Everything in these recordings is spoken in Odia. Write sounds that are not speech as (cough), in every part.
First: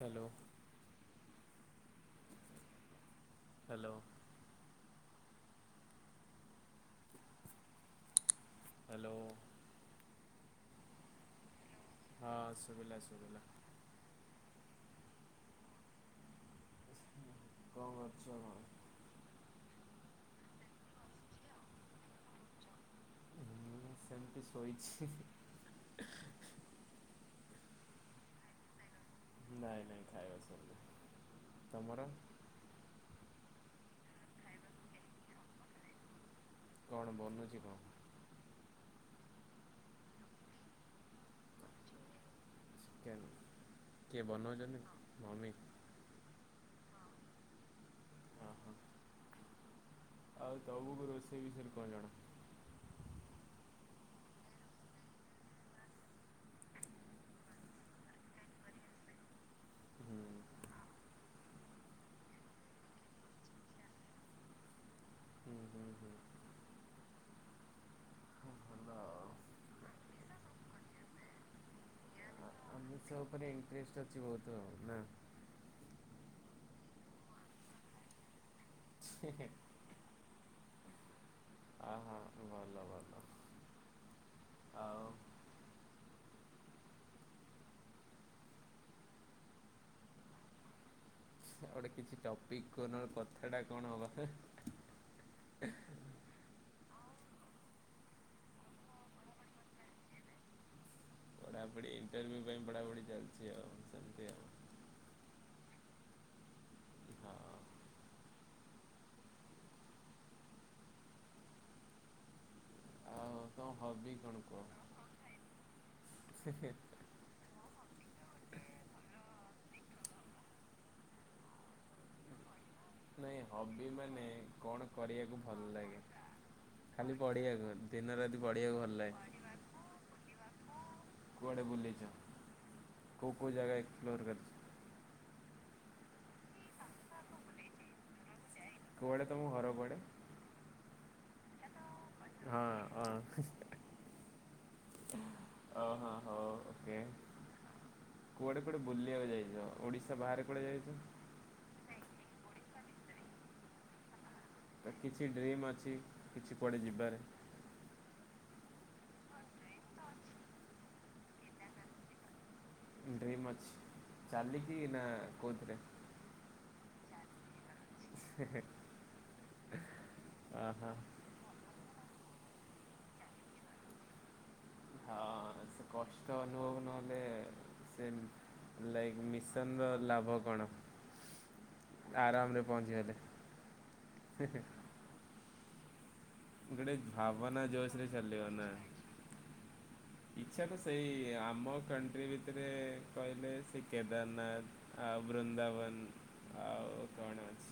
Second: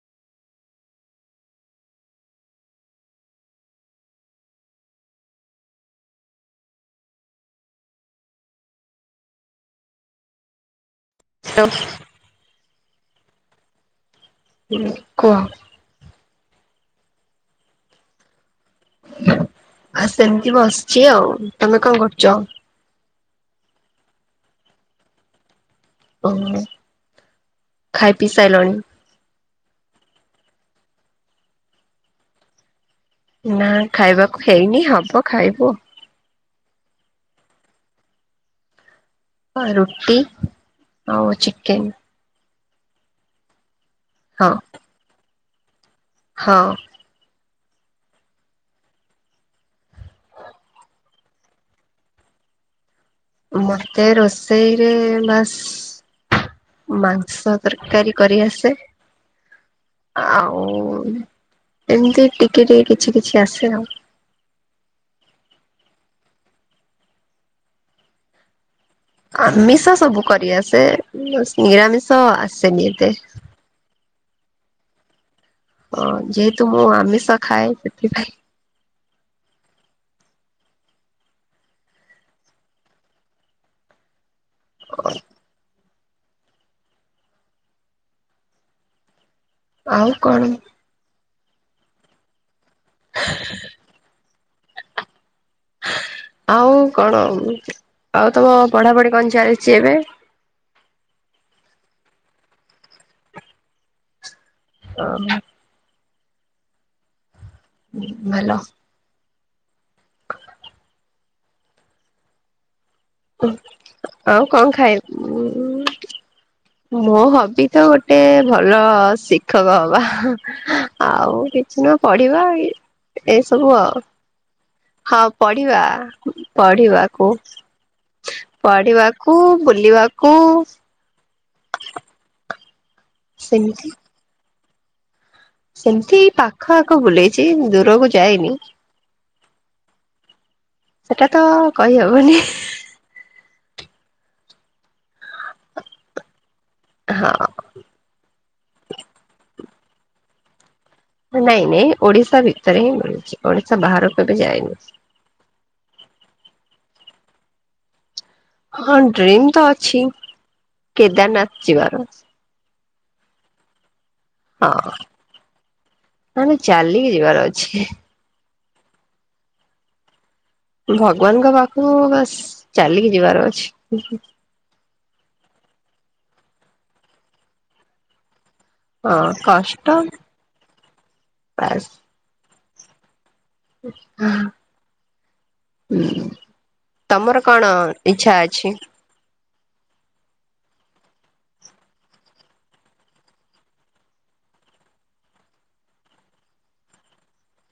ହ୍ୟାଲୋ। ହ୍ୟାଲୋ। ହ୍ୟାଲୋ। ସବୁଚି (unintelligible) ହଁ ଶୁଭିଲା ଶୁଭିଲା। ହୁଁ କୁହ। କଣ କରୁଛ? ଆଉ ସେମିତି ବସିଛି ଆଉ। ତମେ କଣ କରୁଛ? ମୁଁ ସେମିତି ଶୋଇଛି। ହୁଁ ଖାଇ ପିଇ ସାରିଲଣି? ନାଇଁ ନାଇଁ ଖାଇବା ସରିନି। ତମର? ନା ଖାଇବାକୁ ହେଇନି ହବ ଖାଇବୁ। କଣ ବନୁଛିି କଣ? ରୁଟି ଆଉ ଚିକେନ୍। ଚିକେନ୍ କିଏ ହଁ ବନଉଛନ୍ତି? ମମି। ହଁ। ଓହୋ ଆଉ ତମକୁ ରୋଷେଇ ବିଷୟରେ କଣ ଜଣା? ମତେ ରୋଷେଇରେ ବାସ୍ ମାଂସ ତରକାରୀ କରି ଆସେ। ହୁଁ ଆଉ ଏମତି ଟିକେ ଟିକେ କିଛି କିଛି ଆସେ ଆଉ। ହୁଁ ହୁଁ ହୁଁ। ଭଲ ଆଉ। ଆମିଷ ସବୁ କରି ଆସେ ବାସ୍ ନିରାମିଷ ଆସନି ଏତେ। ଗଟେ ଇଣ୍ଟ୍ରେଷ୍ଟ ତ କିଛିି ବହୁତ ନା। ଓ ଯେହେତୁ ମୁଁ ଆମିଷ ଖାଏ ସେଥିପାଇଁ। ହେ ହେଁ। ଆ ହଁ ଭଲ ଭଲ। ଆଉ। ଆଉ କଣ? ଗୋଟେ କିଛି ଟପିକ କ କଥା ଟା କଣ ହବ? ଆଉ କଣ ଆଉ ତମ ପଢାପଢି କଣ ଚାଲିଛି ଏବେ? ପଢାପଢି ଇଣ୍ଟର୍ୟୁ ପାଇଁ ପଢାପଢି ଚାଲିଛି ଆଉ ସେମିତ ଆଉ। ଓହୋ। ହଁ। ଭଲ। ଆଉ ତମ ହବି ଆଉ କଣ ଖାଇ? ସେଖ ମୋ ହବି ତ ଗୋଟେ ଭଲ ଶିକ ଶିକ୍ଷକ ହବା ଆଉ କିଛି ନୁହେଁ ପଢିବା। ନାଇଁ ଏସବୁ ହବି ଆଉ ମାନେ କଣ ହଁ କରିବାକୁ ଭଲ ପଢିବା ଲାଗେ ଖାଲି ପଢିବାକୁ ପଢିବାକୁ ଦିନ ରାତି ପଢିବାକୁ ଭଲ ଲାଗେ। କୁ ବୁଲିବାକୁ କୁଆଡ଼େ ବୁଲଲେଛ କେଉଁ କେଉ ଜାଗା ଏକ୍ସପ୍ଲୋର କରଛ? ସେମତି ପାଖ ଆଖ ବୁଲେଇଛି ଦୂରକୁ ଯାଇନି। କୁଆଡ଼େ ତମ ଘର ପଡ଼େ? ସେଇଟା ତ କହିହବନି ହଁ ହ। ଓ ହୋ ହୋଉ ଓକେ। ହଁ କୁଆଡେ କୁଆଡେ ବୁଲିବାକୁ ଯାଇଚ ଓଡ଼ିଶା ବାହାରେ କୁଆଡେ ଯାଇଚ? ନାଇଁ ନାଇଁ ଓଡିଶା ଭିତରେ ହିଁ ବୁଲିଚି ଓଡିଶା ବାହାରକୁ କେବେ ଯାଇନି। କିଛି ଡ୍ରିମ୍ ଅଛି କିଛି କୋଆଡ଼େ ଯିବାରେ? ହଁ ଡ୍ରିମ ତ ଅଛି କେଦାରନାଥ ଯିବାର। ଡ୍ରିମ୍ ଅଛି ଚାଲିକି ନା କେଉଥିରେ? ନା ଆମେ ଚାଲିକି ଯିବାର ଅଛି। ଏ ହ ଭଗବାନଙ୍କ ପାଖକୁ ବାସ ଚାଲିକି ଯିବାର ଅଛି। ହଁ ସେ କଷ୍ଟ ଅନୁଭବ ନହେଲେ ସେ ଲାଇକ୍ ହଁ ମିଶନ କଷ୍ଟ ର ଲାଭ କଣ ବାସ୍ ଆରାମରେ ପହଞ୍ଚିଗଲେ। ହୁଁ। ଗୋଟେ ତମର କଣ ଭାବନା ଜୋସରେ ଇଚ୍ଛା ଚାଲିବ ଅଛି? ନା। ଇଚ୍ଛା ତ ସେଇ ଆମ କଣ୍ଟ୍ରି ଭିତରେ କହିଲେ ସେଇ କେଦାରନାଥ। ଆଉ ବୃନ୍ଦାବନ ଆଉ କଣ ଅଛି।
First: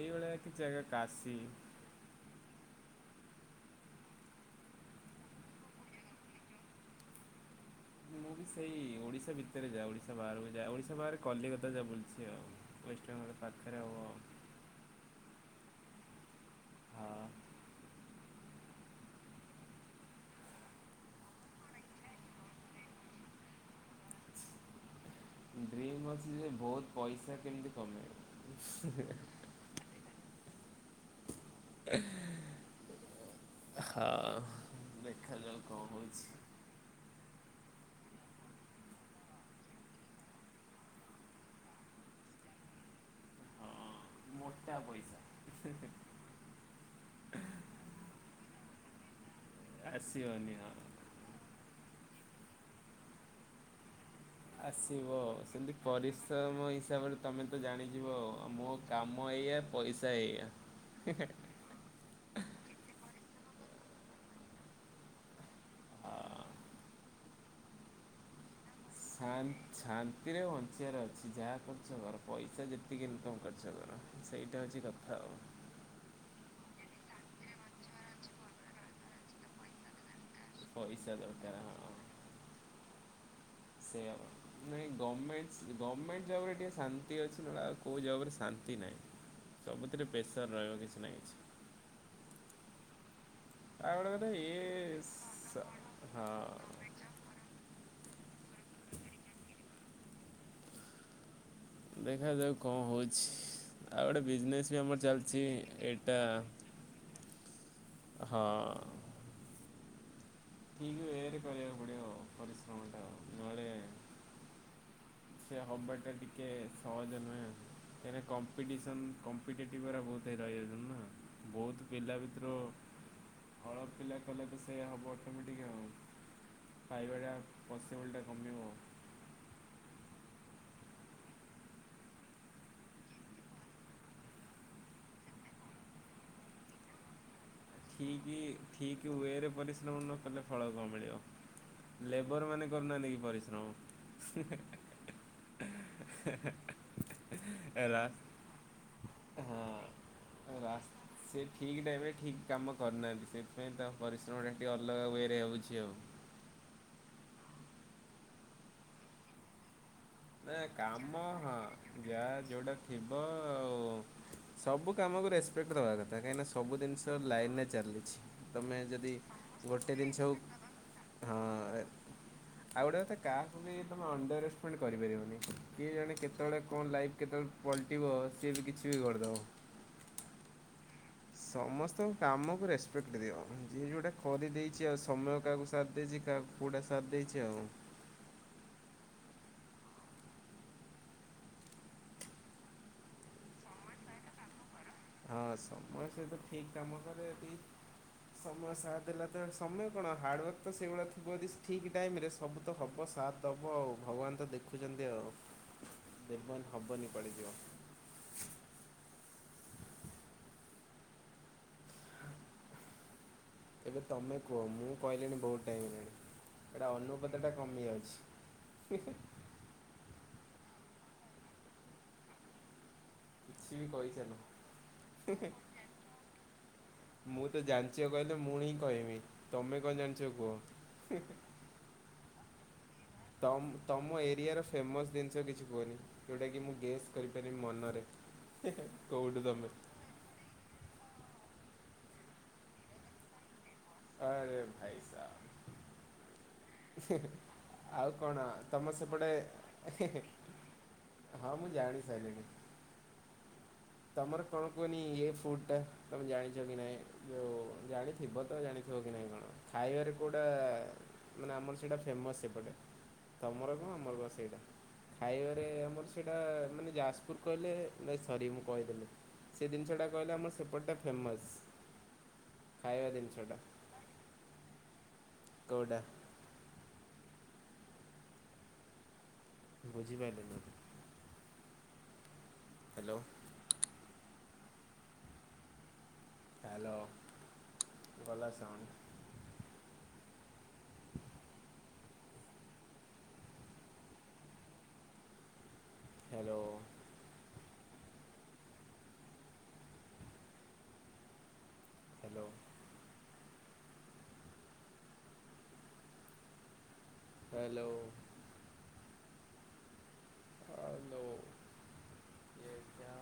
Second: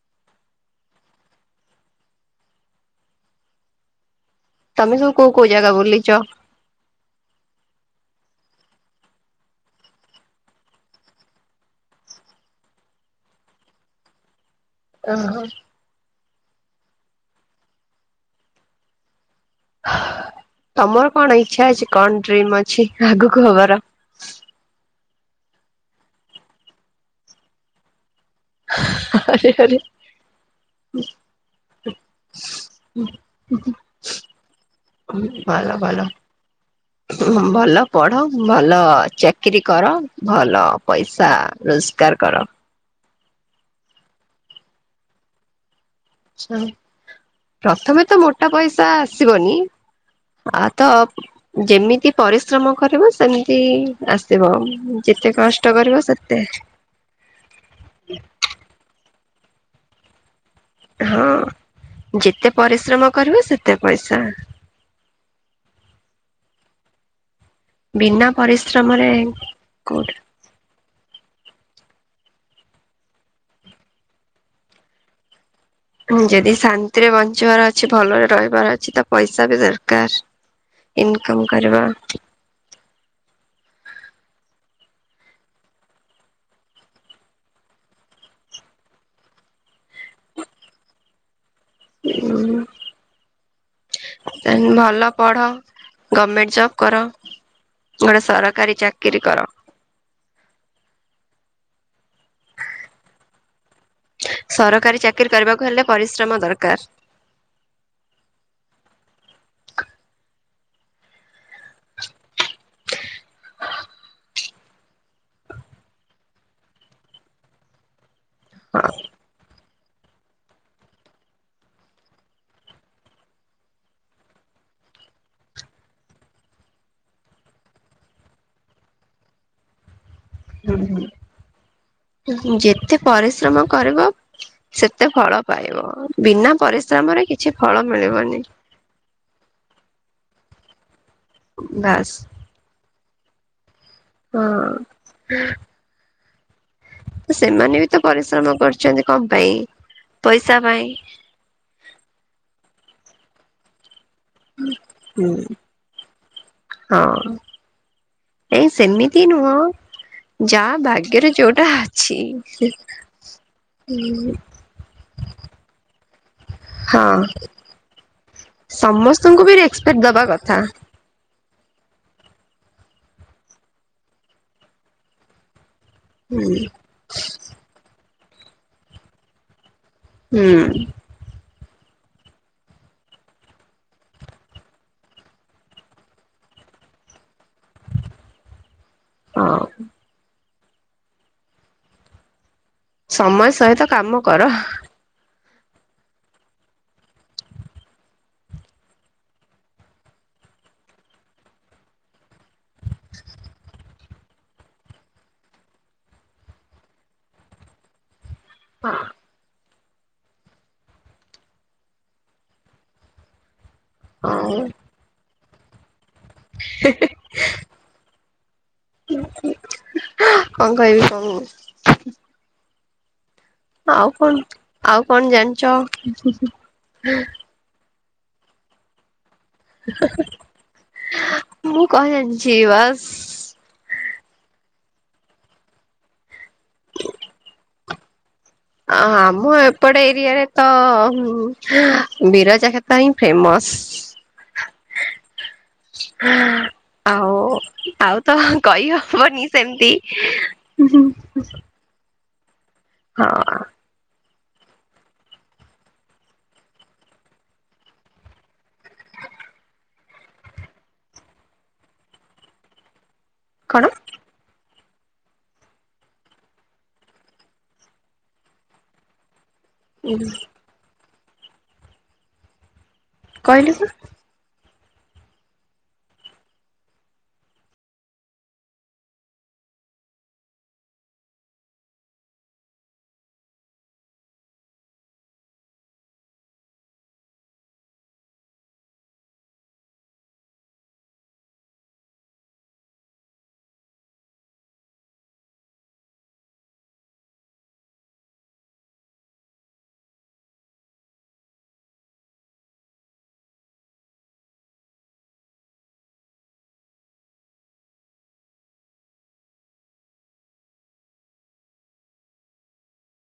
ଏଇଭଳିଆ କିଛି ଜାଗା କାଶୀ ତମେ ସବ କଉ କୋଉ ଜାଗା ବୁଲିଚ? ମୁଁ ବି ସେଇ ଓଡିଶା ଭିତରେ ଯାଏ ଓଡିଶା ବାହହାରକୁ ଯାଏ ଓଡିଶା ବାହାରେ କଲିକତା ଯା ବୁଲଚି ଆଉ। ରେସଟୁରାଣ୍ଡ ମୋର ପାଖରେ ହବ। ଓହୋ। ଆ ତମର କଣ ଇଛା ଅଛି କଣ ଡ୍ରିମ ଅଛି ଆଗକୁ ହବାର? ଡ୍ରିମ୍ ମଛି ଜେ ବହୁତ ପଇସା କେମିତି କମେଇବ। ଆରେ ଆରେ ହଁ ହୋଉ ଦେଖାଯାଉ ଭଲ କଣ ଭଲ ହଉଚି। ଭଲ ପଢ଼ ଭଲ ଚାକିରୀ କର ଭଲ ପଇସା ରୋଜଗାର କର। ହଁ ମୋଟା ପଇସା। ଆଛା ପ୍ରଥମେ ତ ମୋଟା ପଇସା ଆସିବନି। ଆସିବନି ଆ ହଁ। ତ ଯେମିତି ପରିଶ୍ରମ କରିବ ସେମିତି ଆସିବ ଆସିବ ଯେତେ କଷ୍ଟ ସେମିତି କରିବ ସେତେ ପରିଶ୍ରମ ହିସାବରେ ତମେ ତ ଜାଣିଯିବ ଆଉ ମୋ କାମ ଏଇଆ ପଇସା ଏଇଆ। ହଁ ଯେତେ ପରିଶ୍ରମ କରିବ ସେତେ ପଇସା। ଅଁ। ବିନା ପରିଶ୍ରମରେ ଶାନ୍ତ କୋଉଠି ଶାନ୍ତିରେ ବଞ୍ଚିବାର ଅଛି ଯାହା କରୁଚ କଁର ପଇସା ଯେତିକି ଇନକମ୍ କରିୁଚ କର ସେଇଟା ହେଉଛି କଥା ଆଉ। ଯଦି ଶାନ୍ତିରେ ବଞ୍ଚିବାର ଅଛି ଭଲରେ ରହିବାର ଅଛି ତ ପଇସା ବି ଦରକାର। ପଇସା ଇନକମ ଦରକାର କରିବା ଠିକ। ସେୟା ପା କୁ କହିଲି ନାଇଁ ଗମେଣ୍ଟସ ଗମେଣ୍ଟ ଜବରେ ଟିକେ ଶାନ୍ତି ଅଛି ନହେଲେ ଆଉ କୋଉଁ ଜବରେ ଶାନ୍ତି ନାହିଁ। ସବୁଥିରେ ପ୍ରେସର ରହିବ କିଛି ନାହିଁ କିଛି। ହୁଁ। ଆଉ ଗୋଟେ କଥା ଅଁ ଇଏ ଭଲ ପଢ ସ- ଗର୍ମେଣ୍ଟ ଜବ୍ ହଁ କର। ଗୋଟେ ସରକାରୀ ଚାକିରିୀ କର। ଦେଖାଯାଉ କଣ ହେଉଛି। ଆଉ ଗୋଟେ ବିଜନେସ ବି ସରକାରୀ ଆମର ଚାକିରି ଚାଲିଛି କରିବାକୁ ହେଲେ ଏଇଟା ପରିଶ୍ରମ ଦରକାର ହଁ। ଠିକ ଉଏ ରେ ରେ କରିବାକୁ ପଡିିବ ଆଉ ପରିଶ୍ରମଟା ନହେଲେ ସେ ହେବାଟା ଟିକେ ସହଜ ନୁହେଁ କାହିଁକିନା କମ୍ପିଟିସନ୍ କମ୍ପିଟେଟିଭ୍ ଗୁରା ବହୁତ ହେଇ ରହିଯାଉଚନ୍ତି ନା ବହୁତ ପିଲା ଭିତରୁ ଅଳ ପିଲା କଲେବି ସେଇଆ ହବ ଅଟୋମେଟିକ୍ ଆଉ। ପାଇବାଟା ପସିବୁଲଟା କମିମ ହୁଁ ଯେତେ ପରିଶ୍ରମ କରିବ ସେତେ ଫଳ ପାଇବ ବିନା ପରିଶ୍ରମରେ କି ଠିକ୍ ଠିକ ୱରେ ପରିଶ୍ରମ ନ କଲେ ଫଳ କ ମିଳିବ। ବାସ୍। ଲେବର ମାନେ କରୁନାହାନ୍ତି କି ପରିଶ୍ରମ ହେଁ ହେଁ ହଁ ହେଁ। ହେଁ ହେଁ ହେଁ ସେମାନେ ବି ତ ପରିଶ୍ରମ କରୁଛନ୍ତି କ ପାଇଁ? ହଁ ପଇସା ରା ପାଇଁ। ସେ ଠିକ୍ ଟାଇମ ରେ ଠିକ୍ କାମ କରିନାହାଁନ୍ତି ସେଥିପାଇଁ ତା ପରିଶ୍ରମଟା ଟିକେ ଅଲଗା ୱେ ହୁଁ ରେ ହେଉଛି ଆଉ। ହଁ ଏ ସେମୀତି ନୁହଁ ନା ଯାହା କାମ ଭାଗ୍ୟରେ ହଁ ଯୋଉଟା ଅଛି। ଯା ଯୋଉଟା ଥିବ ଆଉ ସବୁ କାମକୁ ରେସପେକ୍ଟ ଦେବା କଥା କାହିଁନା ସ ସବୁ ଜିନିଷ ହଁ ଲାଇନରେ ଚାଲିଛି ତମେ ଯଦି ସମସ୍ତଙ୍କୁ ବି ଗୋଟେ ରେସପେକ୍ଟ ଦବା ଜିନିଷକୁ କଥା। ହଁ ଆଉଗୋଟେ କଥା କାହକୁବି ତମେ ଅଣ୍ଡରେଷ୍ଟମ କରିପାରିବନି କିଏ ଜଣେ ହୁଁ କେତେବେଳେ କଣ ଲାଇଫ୍ କେତେବେଳେ ପଲଟିବ ସିଏ ବି କିଛି ବି କଡଦବ। ହୁଁ। ସମସ୍ତଙ୍କୁ କାମକୁ ରେସ୍ପେକ୍ଟ ଦିଅ ଯିଏ ଯେଉଁଟା କରିଦେଇଚି ଆଉ ସମୟ କାହାକୁ ସାଥ ଦେଇଚି କାହାକୁ ପୁଟା ସାଥ ଦେଇଚି ଆଉ। ହଁ। ସମୟ ସହିତ କାମ କର ହଁ ସମୟ ସହିତ ଠିକ କାମ କରେ ଏଠି ସମୟ ସାଥ ଦେଲା ତ ସମୟ କଣ ହାର୍ଡ଼ୱାର୍କ ତ ସେଇଭଳିଆ ଥିବ ଠିକ୍ ଟାଇମରେ ସବୁ ତ ହବ ସାଥ ଦବ ଆଉ ଭଗବାନ ତ ଦେଖୁଛନ୍ତି ଆଉ ଦେବନ୍ ହବନି ପଡ଼ିଯିବ। ହିଁ। ହ ଏବେ ତୁମେ ହଁ କୁହ ମୁଁ କହିଲିଣି ବହୁତ ଟାଇମ୍ ହେଲାଣି? ଏଇଟା ଅନୁପାତ ଟା କମି ଆଉଛି ହିଁ ହିଁ। କ କହିବି କନୁ? କିଛି ବି ଆଉ କଣ କହିଚାଲ ଆଉ କଣ ଜାଣଚ? ମୁଁ ତ ଜାଣିଚ କହିଲେ ମୁୁ ହିଁ କହିବି ତମେ କଣ ଜାଣିଚ କୁହ? ମୁଁ କହ ଜାନଚି ବାସ ତମ୍ ତମ ଏରିଆର ଫେମସ୍ ଜିନିଷ କିଛି କୁହନି? ଯେଉଁଟାକି ମୁଁ ଗେସ୍ କରିପାରିବି ମନରେ। ଅ କୋଉଠୁ ଆମ ତମେ ଏପଟେ ଏରିଆରେ ତ ବିରଜା ଖେତ ହିଁ ଫେମସ। ଆରେ ଭାଇ ସାହାବ ହଁ। ଆଉ ଆଉ ତ କଣ ତମ ସେପଟେ କହିହବନି ସେମିତି। ହଁ ମୁଁ ଜାଣି ସାଇଲିଣି। ହଁ। ତମର କଣ କୁହନି ଏ ଫୁଡ ଟା ତମେ ଜାଣିଛ କି ନାଇଁ ଯୋଉ ଜାଣିଥିବ ତ ଜାଣି ଥିବ କି ନାହି କଣ ଖାଇବାରେ କୋଉଟା ମାନେ ଆମର ସେଇଟା ଫେମସ୍ ସେପଟେ ତମର କଣ ଆମର କଣ ସେଇଟା। ଖାଇବାରେ ଆମର ସେଇଟା ମାନେ ଯାଜପୁର କହିଲେ ନାଇ ସରି ମୁଁ କହିଦେଲି। ସେ ଜିନିଷଟା କହିଲେ ଆମର ସେପଟଟା ଫେମସ୍ ଖାଇବା ଜିନି ସଟା କହିଲୁ? କୋଉଟା? ବୁଝିପାଇଲିନି ହ୍ୟାଲୋ। ହ୍ୟାଲୋ ଗଲା sound. Hello. Hello. Hello. Hello.